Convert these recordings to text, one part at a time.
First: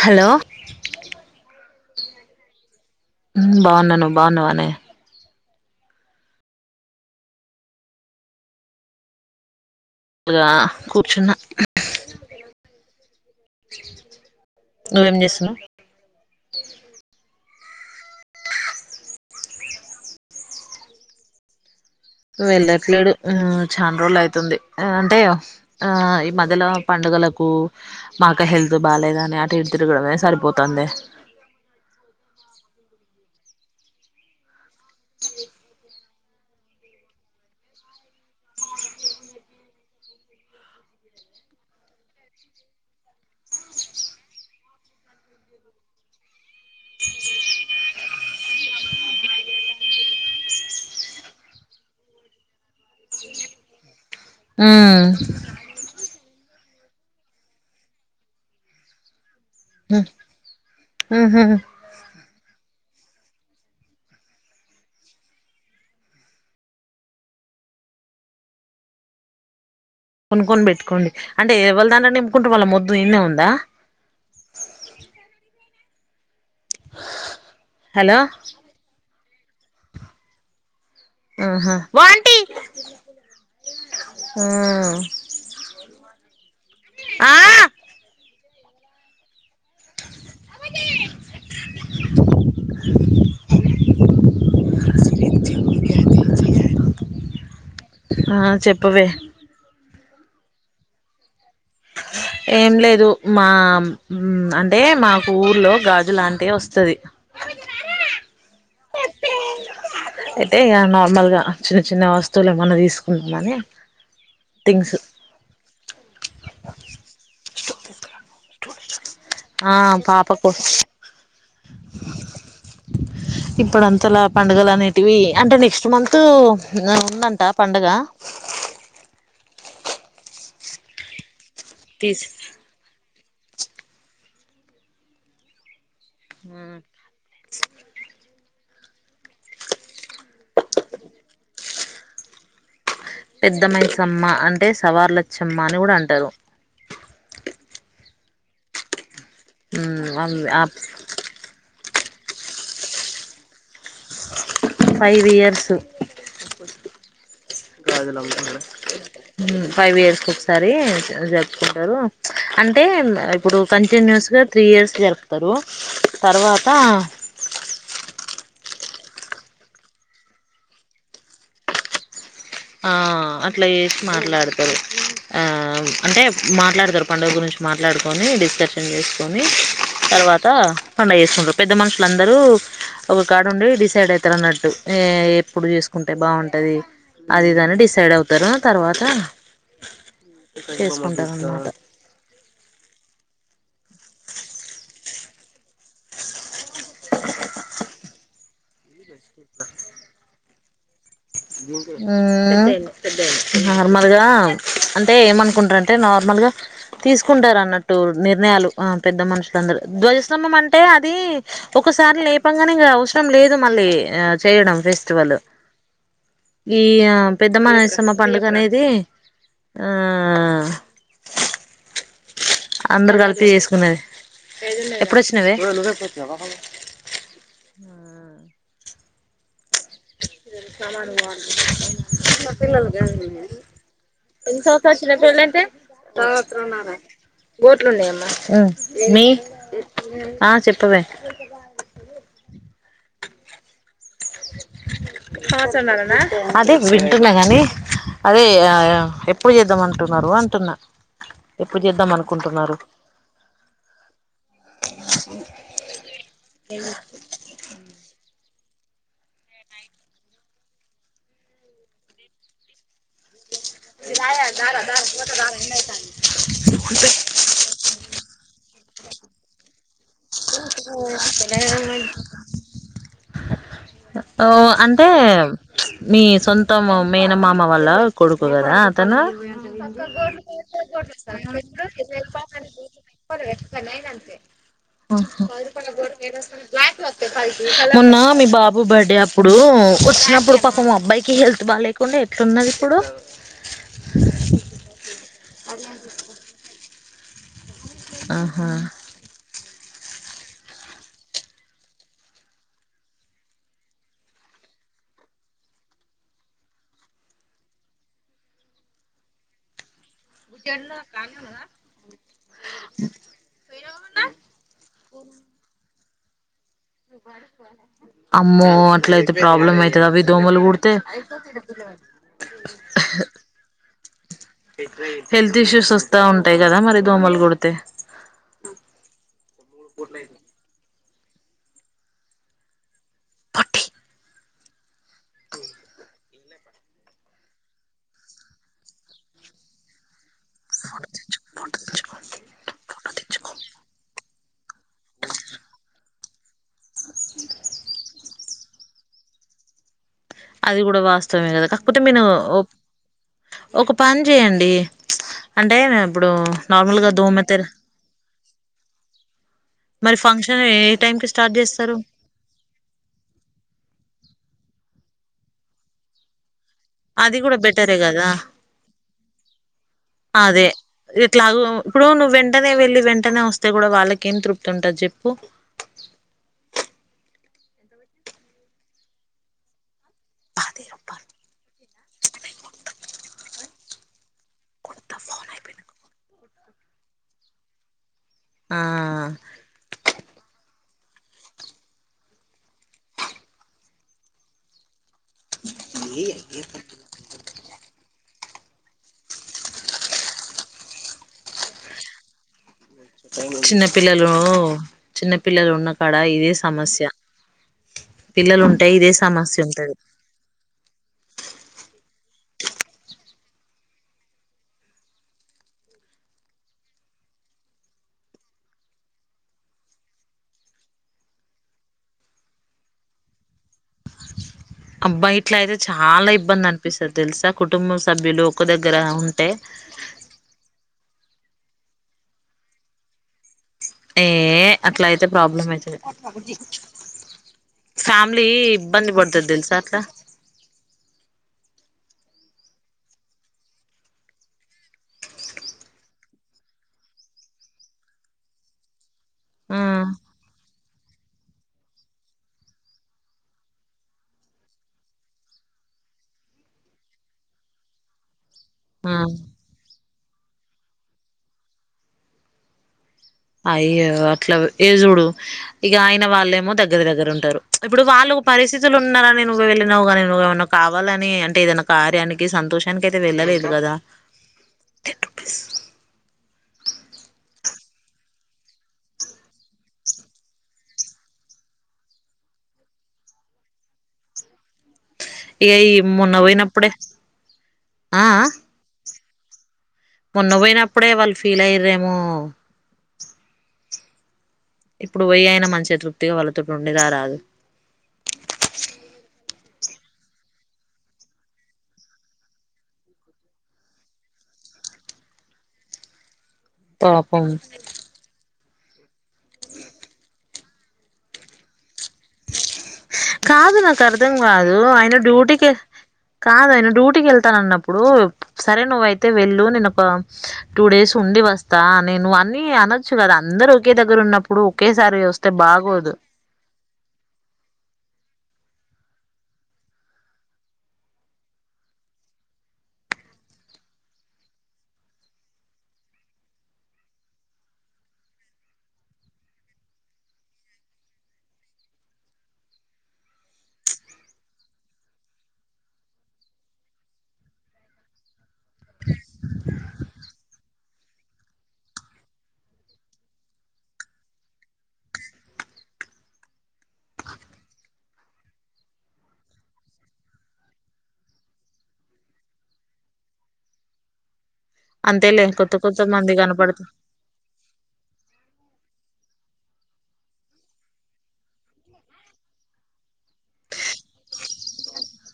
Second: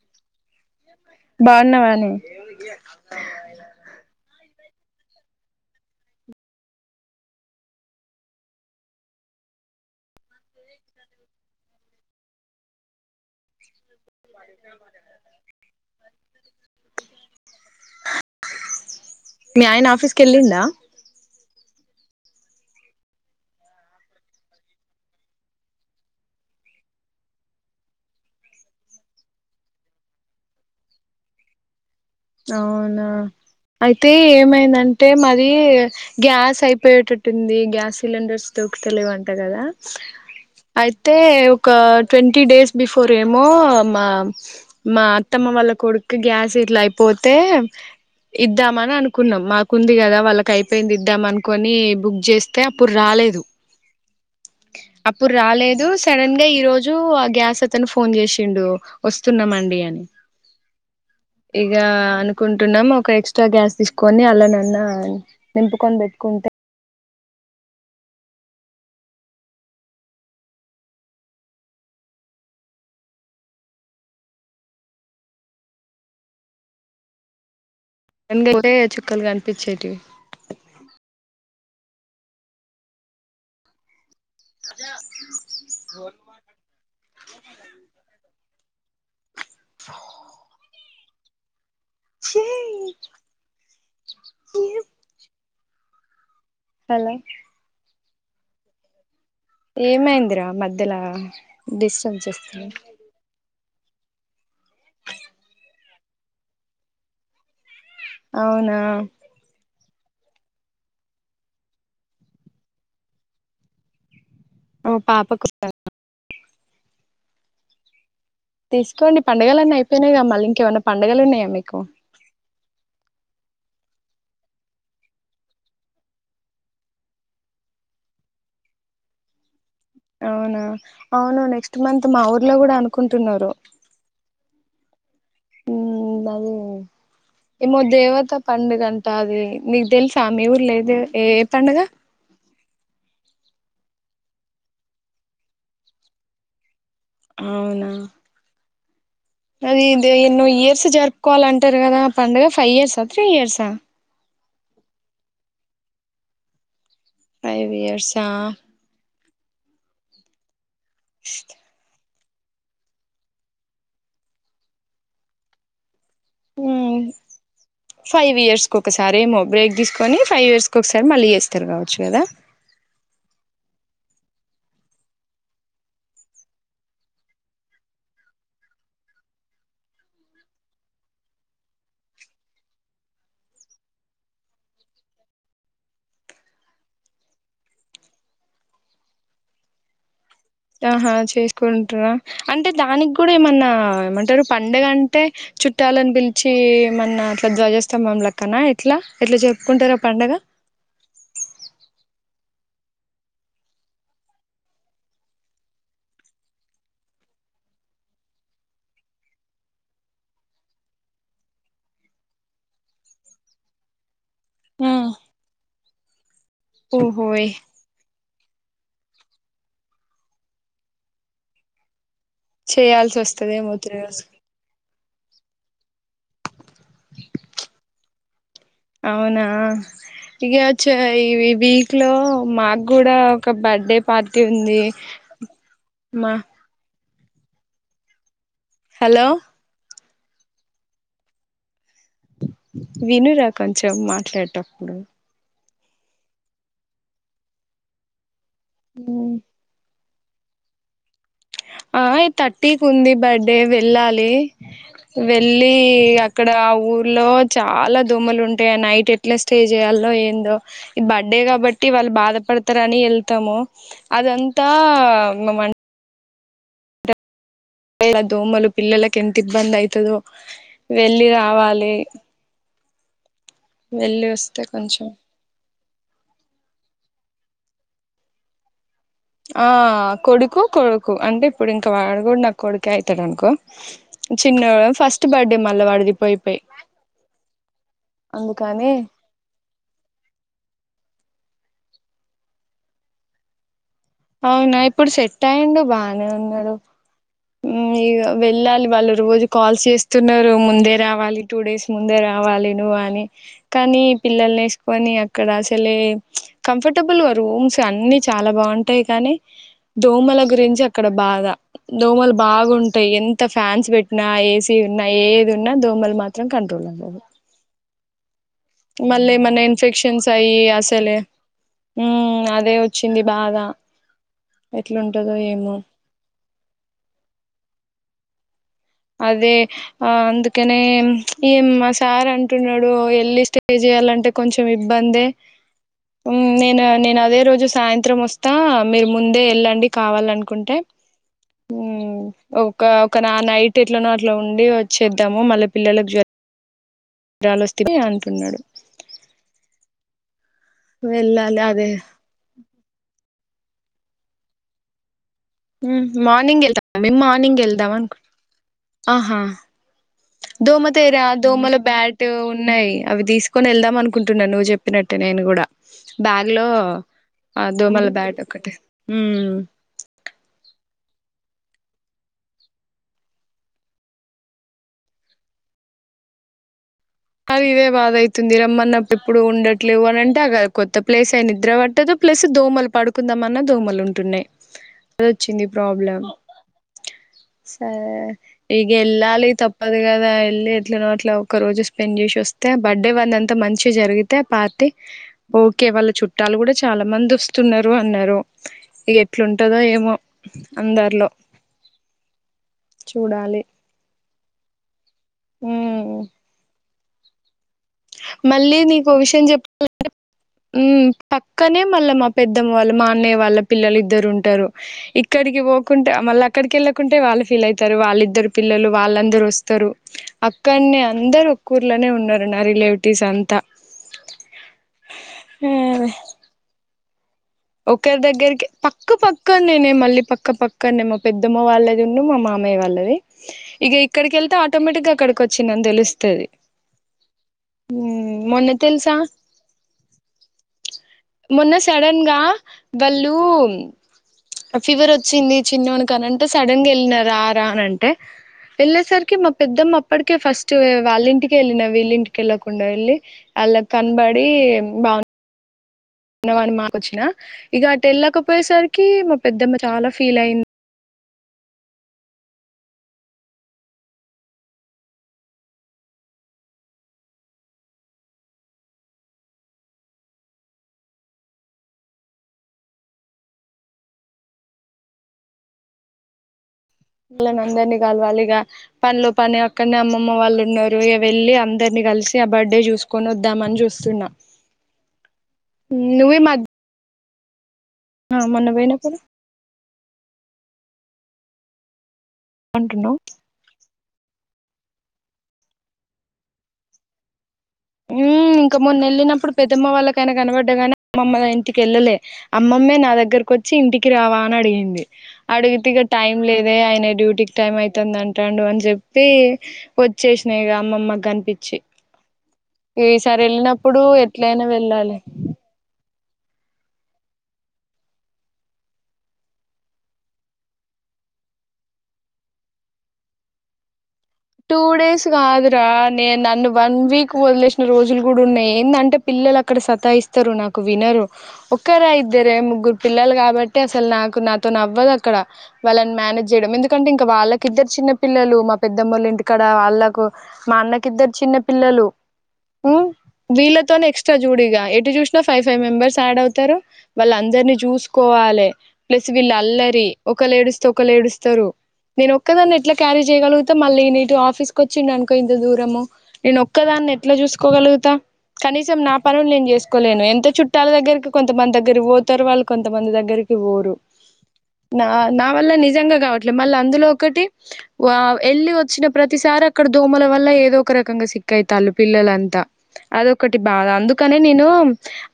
Hello ఉ బాగున్నా నువ్వు బాగున్నావానే ఇగా కూర్చున్న నువ్వేం చేస్తున్నవ్ మీ ఆయన ఆఫీస్కెళ్ళిండా వెళ్ళట్లేడు ఉమ్ చాన రోజులు అయితుంది అంటే ఆ ఈ మధ్యల పండు గలకు మాక్క హెల్త్ బాగాలేదని అటు ఇటు తిరుగడమే సరిపోతందే అవునా అయితే ఏమైందంటే మదీ గ్యాస్ అయిపోయేటట్టుంది గ్యాస్ సిలిండర్స్ దొరుకుతలేవంట కదా అయితే ఒక ట్వంటీ డేస్ బిఫోరేమో మా మా అత్తమ్మ వాల్ల కొడిక్కి గ్యాస్ ఇట్లా అయిపోతే ఇద్దామని అనుకున్నం మాకుంది కదా వాళ్ళకైపోయింది ఇద్దాం అనుకోని బుక్ చేస్తే అప్పుడు రా లేదు అప్పుడ్రాలేదూ సడన్ గా ఈరోజు ఆ గ్యాస్ అతను ఫోన్ చేసిండు వొస్ ఆహా ఇగా అనుకుంటున్నాం ఒక ఎక్స్ట్రా గ్యాస్ తీసుకొని అల్లనన్నా నింపుకొని పెట్టుకుంటే కొనుక్కొని పెట్టుకోండి అంటే ఎవల్దట్లే నింపుకుంట్రూ వాళ్ళ మొద్దు ఇన్నే ఉందా హా గైతే చుక్కలు గన్పిచ్చేటివి ఆహా జా గుడ్ మార్నింగ్ ఆ గుడ్ మార్నింగ్ ట్రా హలో అ చెప్పవే ఏమైంద్రా మధ్యలా డిస్టర్బ్ చేస్తున్నా ఏం లేదు మా మ్ అంటే మాకు ఊర్లో గాజులాంటే వొస్తది అవునా అయితే ఇగ నార్మల్గా చిన్న చిన్నా వస్తువులేమన్న తీసుకుందామని ఓ థింగ్స్ పాప క్ తీక్కోండి పండగలన్నీ ఆ అయిపోయినైగ పాపకు మళ్ళింకేమన్నా పండగలున్నాయా మీకు ఇప్పుడంతలా పండుగలనేటివి అంటే నెక్స్ట్ మంతూ ఉందంట పండుగా అవునా అవును నెక్స్ట్ మంత్ మా తీస్ ఊర్లో కూడా అనుకుంటున్నారు ఎమొ దేవత పండుగంటా అదీ నీకు తేల్సా మీ ఊర్లే దే ఏ పండుగ పెద్ద మైసమ్మ అంటే సవార్లచ్చమ్మ అని కూడా అంటారు అవునా అది దే ఎన్నో ఇయర్స్ జర్పుకోవాలంటరు కదా పండుగ ఫైవ్ ఇయర్సా త్రీ ఇయర్సా ఫైవ్ ఇయర్సు ఫైవ్ ఇయర్సా గాజులంత మీడ ఫైవ్ ఇయర్స్ ఒకసారి జర్పుకుంటరూ అంటే ఇప్పుడు కంటిన్యూస్గా త్రీ ఇయర్స్ జరుప్తరూ తర్వాత కొకసారేమో బ్రేక్ దీస్కోనీ ఫైవ్ ఇయర్స్ కొక్సారి మళ్ళీ చేస్తరు కావచ్చు కదా ఆ అట్లా చేసి మాట్లాడ్తరూ ఆ అంటే మాట్లాడ్తరు పండుగ గురించి మాట్లాడుకొని డిస్కష్రన్ చేస్కోనీ తర్వాత పండగ చేస్కుంటరూ పెద్దమన్షులందరూ ఒక కాడుండి డిసైడ్ అయితరన్నట్టు ఏ ఎప్పుడు చేస్కుంటే బాగుంటది అదీఇదని డిసైడ్ అవుతారు ఆ తర్వాత ఆహా చేసుకుంటారు అన్నమాట చేస్కుంట్రా అంటే దానిగ్గూడేమన్నా ఆ ఏమంటరూ పండగంటే చుట్టాలని పిల్చి ఏమన్న అట్లా ద్వజ స్థంబం లా కన ఎట్లా ఎట్లా జర్పుకుంటరా పండగ మ్ నార్మల్గా అంటే ఏమనుకుంటరంటే నార్మల్ గా తీస్కుంటరన్నట్టూ నిర్ణయాలు ఆ పెద్ద మనుష్లందరూ ధ్వజస్తంభం అంటే అది ఒక ఒకసారి లేపంగనే ఇంగ అవ్సరం లేదు మళ్ళీ ఆ చేయడం ఫెస్టివలు ఈ యా ఓహోయ్ పెద్దమ్మ నైసమ్మ పండుగనేది ఆ అందరు చేయాల్సి కలిపె వస్తదేమో త్రీ చేసుకునేది డేస్ నవే అవునా ఇగ చ ఈ వీక్ లో మాకు గుడా ఒక బర్త్డే పార్టీ ఉంది అసల్ ఎవలంటే మా రాత్ర ఉన్నారా గోట్లున్నయమ్మా ఉ హలో మీ ఆ చెప్పవే వినురా కొంచెం మాట్లాడేటప్పుడు అదే వింటున్నా గానీ అదే ఆ ఎప్పుడు చేద్దామ అను అంటున్నరు అంటున్న ఆ ఈ థర్టీకి ఉంది బర్త్డే వెళ్ళాలి వెళ్లి అక్కడ ఆ ఊర్లో చాలా దోమలు ఉం అంటే నైట్ ఎట్లా స్టే చేయాలో ఏందో ఈ బర్త్డే కాబట్టి వాళ్ళు బాధపడతారు అని ఎళ్తము ఇగ దాయ దార దార పోత దార ఎండైతంది ఏ ఆ దోమలు పిల్లలకెంత ఇబ్బంది అయితదో వెళ్లి రావాలి వెళ్ళి ఓ వస్తే అంటే కొంచెం ప్చ్ మీ సొంతం మేనమామ వల్ల కొడుకు గదా తను ఆ కొడుకు కొడుకు అంటే ఇప్పుడు ఇంకా వాడు కూడా నాకు కొడుకే అయితాడు అనుకో చిన్నోడు ఫస్ట్ బర్త్డే మళ్ళా వాడిది పోయి పోయి మొన్న మి బాబ్ బు అందుకని బర్డే అప్పుడు వొచ్చినప్పుడు పాపం మా అబ్బాయికి హెల్తు బాలేకుండె ఎట్లున్నది ఇప్పుడు అవునా ఇప్పుడు సెట్ అయిండు బానే ఉన్నడు ఉమ్ ఇగ ఆహా వెళ్ళాలి వాళ్ళు రోజు కాల్స్ చెస్ స్తున్నారు ముందే రావాలి టూ డేస్ ముందే రావాలి నువ్వు అని కానీ పిల్లలు ఎసుకొని నీ అక్కడ అసలే ప్చ్ కంఫర్టబుల్గా రూమ్స్ అన్ని చాలా బాగుంటాయి కానీ దోమల గురించి అక్కడ బాధ దోమలు బాగుంటాయి ఎంత ఫ్యాన్స్ పెట్టినా ఏసీ ఉన్నా ఏది ఉన్నా దోమలు మాత్రం కన్ఫ ను బాడుకోవాల మళ్ళీ ఏమన్నా అయితది అవి ఇన్ఫెక్షన్స్ అయ్యి దోమలు కుడితే అసలే ఊ అదే వచ్చింది బాద హెల్త్ ఇష్యూస్ వొస్తా ఉంటాయి గదా మరి దోమలు కుడితే అదే ఆ అందుకనే ప్చ్ ఏం మా సార్ అంటున్నడు ఎళ్ళి స్టే చేయాలంటే కొంచెం ఇబ్బందే ఉమ్ నేను నేను అదే రోజు సాయంత్రం వొస్తా మీరు ముందే ఎళ్ళండి కావాలనుకు కుంటే ఊ ఒక ఒక నా నైట్ అట్ల ఉండి వొచ్చేద్దాము మళ్ళీ పిల్లలకు జ్వ రాలోస్తి ది అంటున్నడు అది గుడా వాస్తవమే గద క కోతే మీను ఒక్ ఒక పని చేయండి అంటే హుమ్ ఇప్పుడు మార్నింగ్ ఎల్తా నార్మల్గా మేమ్ దోమ మార్నింగ్ తెర ఏళ్దాం అనుక్ ఆహా మరి ఫంక్షన్ ఏ టైం దోమతేరా కి స్టార్ట్ దోమల చేస్తారు బ్యాట్ ఉన్నాయి అవి తీసుకొని వెళ్దాం అనుకుంటున్నా నువ్వు చెప్ ప్పినట్టే నేన్ గుడా బ్యాగ్ లో అది కూడా అ బెటరే దోమల కదా బాట్ ఒకటి అదే ఎట్లాగొ ఇప్పుడు నువ్వు వెంటనే వెళ్ళి వెంటనే వొస్తే గుడా వాళ్ళకి ఏం తృప్తి ఉంటది చెప్పు అది ఇదే బాధ అయితుంది రమ్మన్నప్పుడు ఇప్పుడు ఉండట్లేవు అని అంటే అగ పది కొత్త రూపాయలు ప్లేస్ అయి నిద్ర వట్టదు ప్లస్ దోమలు పడుకుందామన్నా దోమలు ఉంటున్నాయి కొడతా అది ఫోన్ వొచ్చింది అయిపోయినాక. ప్రాబ్లం సరే ఆ ఈగ ఎల్లాలి తప్పదు గదా ఎల్లి ఎట్లనో అట్ల ఒక్క రోజు స్పెండ్ చేసి వొస్తే బర్త్డే వాళ్లంతా మంచిగా జరిగితే పార్టీ ఓకే వాళ్ళ చుట్టాలు గుడా చాలా మంది వొస్తున్నారు అన్నారు ఇగ ఎట్లుంటందో ఏమో అందరిలో చూడాలి చిన్న పిల్లలు చిన్న పిల్లలు ఉన్న కాడ ఉమ్ ఇదే సమస్య పిల్లలు మళ్ళీ ఉంటే ఇదే నీకో విషయం [inaudible] సమస్య ఉంటది ఊ పక్కనే మళ్ళా మా పెద్దమ్మ వాళ్ళు మా అన్నయ్య వాళ్ళ పిల్లలిద్దరుంటారు ఇక్కడికి పోకుంటే మళ్ళీ అక్కడికేళ్ళకుంటే వాళ్ళు ఫీల్ ఐతరు వాళ్ళిద్దరు పిల్లలు వాళ్ళందరోస్తారు అక్కనే అం అందరు ఒక్కూర్లోనే ఉన్నరు నా రిలేటివ్స్ అంతా అబ్బా ఆ ఇట్లైతే చాలా ఇబ్బందనిపిస్తది ఒకరి దగ్గరికి పక్క ఉంటే పక్కనేనే మళ్ళీ పక్క పక్కనే పెద్దమ్మ వాళ్ళదున్ను మా మామయ్య వాళ్ళది ఇగ ఏ ఇక్కడికేళ్తే అట్లా ఆటోమేటిక్గా అయితే ప్రాబ్లం అక్కడ్కోచ్చిందని అయితది తెలుస్తది ఫ్యామిలీ మొన్న ఇబ్బంది తెలుసా పడ్తుది తెల్సా అట్లా మొన్న సడన్గా వాళ్ళు ఫీవర్ ఓచ్చింది చిన్నోనికి కానంటే సడన్గా వెళ్ళిన రా రా అని అంటే వెళ్ళేసరికి మా ఆ పెద్దమ్మప్పటికే ఫస్ట్ వాళ్ళింటికేళ్ళిన వీళ్ళింటికేళ్ళకుండా వెళ్ళి వాళ్ళ కన్బడి బాన్ అన్నవాని మాకోచ్చినా ఇక అటేళ్ళకపోయేసరికి ఆ మా పెద్దమ్మ చాలా ఫీలై అయింది అయ్యో అట్లా ఏగ చూడు ఇక ఆయన వాళ్ళేమో దగ్గర దగ్గర ఉంటారు ఇప్పుడు వాళ్ళు కు పరిస్థితులున్నారని నువ్వు వెళ్ళినవుగానీ నువ్వు ఏమన్నా కావాలని అంటే ఏదై క్యానికి సంతోషానికేతే వెళ్ళ వెళ్లలేదు కాదు మళ్ళని అందరినీ కలవాలి ఇగ పనిలో పని అక్కడనే అమ్మమ్మ వాళ్ళు ఉన్నారు ఇగ వెళ్ళి అందరినీ కలిసి ఆ బర్త్డే చూస్కుందమని చూస్తున్నా ఇగ ఇ మొన్నపోయినపుడే ఆ మొన్న పోయ్నప్పుడు మొన్న పోయ్నప్పుడే వాళ్ళు ఫీల్ అయ్యరేమో అంటున్నావ్ ఇప్పుడు పోయ్ అయిన మంచి తృప్తిగా వళ్ళతోటుండి రారాదు ఉ ఇంక మొన్నేళ్ళినప్పుడు పెద్దమ్మ వాళ్ళకైనా కనపడ్డగాని అమ్మమ్మ ఇంటికిళ్ళలే అమ్మమ్మే నా దగ్గర వచ్చి ఇంటికి రావా అనడిగింది అడిగితేగ టైం లేదే ఆయన పాపం డ్యూటీకి టైంమైతాందంటాడు అని చెప్ప చెప్పి వచ్చేస్నాయిక అమ్మమ్మకి కనిపించి ఈసారి కాదు వెళ్ళినప్పుడు ఎట్లయినా నాకర్ధంకాదు ఆయన వెళ్ళాలి డ్యూటీకి కాదు ఆయన డూటీకేళ్తాన్నప్పుడు సరే నువ్వయితే వెళ్ళు నేను ఒక టూ డేస్ ఉండి వస్తా అనిను అనొచ్చు కదా అందరోకే టూ డేస్ గాదు రా నే నన్ను వన్ వీక్ వదిలేసిన రోజులు కూడా ఉన్నాయి ఏందంటే పిల్లలక్కడ సతాయిస్తారు నాకు వినరు ఒక్కరై వేరే ముగ్గురు పిల్లల్ కాబట్టి అసలు నాకు నాతో నవ్వదక్కడ వాళ్ళని మేనేజేయడం ఎందుకంటే ఇంకా వాళ్ళకిద్దరు చిన్న పిల్లలు మా పేదోమోలింటి ఇక్కడ వాళ్ళకు మా అన్నకిద్దరు చిన్న పిల్లలు ఉహ్ వీళ్ళతోనే ఎక్సట్రా జూడిగా ఎటు చూసినా ఫైవ్ ఫైవ్ మెంబర్స్యాడ్ అవుతారు వాళ్ళ అందరినీ జూస్కోవాలి వలే ప్లస్ వీళ్ళల్లరి ఒకలేడుస్తే ఒకలేడుస్తారు నేను ఒక్కదాన్ని ఎట్లా క్యారీ చేయగల్గితే మళ్ళీ నీ ఆఫీస్కోచ్చిండనుకో ఇంత దూరము నేనోక్కదాన్ని ఎట్లా చూస్కోగల్గుతా కనీసం నా పనులు నేను చేసుకోలేను ఎంత చుట్టాల్దేగ్గరికి కొంతమంది దగ్గరోతరు వాళ్ళు కొంతమంది దగ్గరకి పోరు నా అంతేలే నా వల్ల కొత్త కొత్త నిజంగా మంది గావట్లే మళ్ళ కనపడుత అందులో ఒకటి ఏళ్ళి ఓచ్చిన ప్రతిసారి అక్కడ దోమల వల్ల ఏదోక రకంగా సిక్కైతల్లు పిల్లలంతా అదొకటి బాధ అందుకు అందుకనే నేను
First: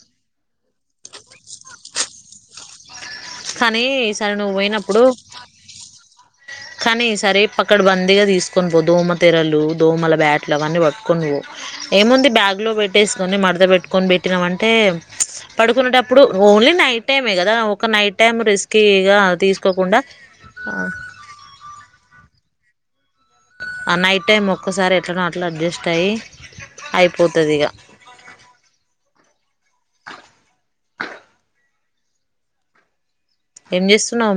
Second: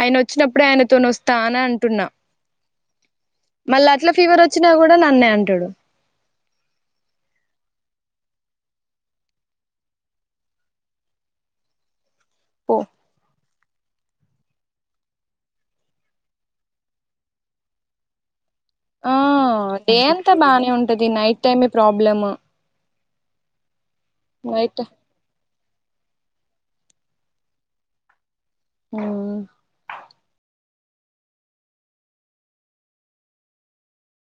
ఆయనోచ్చినప్పుడే ఆయనతోనోస్తా అని అంటున్నా కానీ మళ్ళట్లా ఈసారి నువ్వు ఫీవరోచ్చినా కూడా పోయినప్పుడు నన్నే అంటాడు కానీ ఈ సరీ పక్కడ్బందీగా తీసుకునిపో దోమతేరలు దోమల బ్యాట్లు అవన్నీ పట్టుకునిపో ఏముంది బ్యాగ్లో పో పెట్టేస్కోని మ పెట్టుకని పెట్టినావంటే అంటే పడుకున్నటప్పుడు ఓన్లీ నైటైమే కదా ఒక నైటైమ్ రెస్ట్ ఆ కిగా తీస్కోకుండా టెమీ ప్రాబ్లమ్ ఆ నైట్ టైమ్ నైట్ ఒక్కసారి ఎట్లనో ఆ ట్లా అడ్జస్ట్ అయ్యి అయిపోతది ఇగ హు మ్ ఏం జెసున్నావ్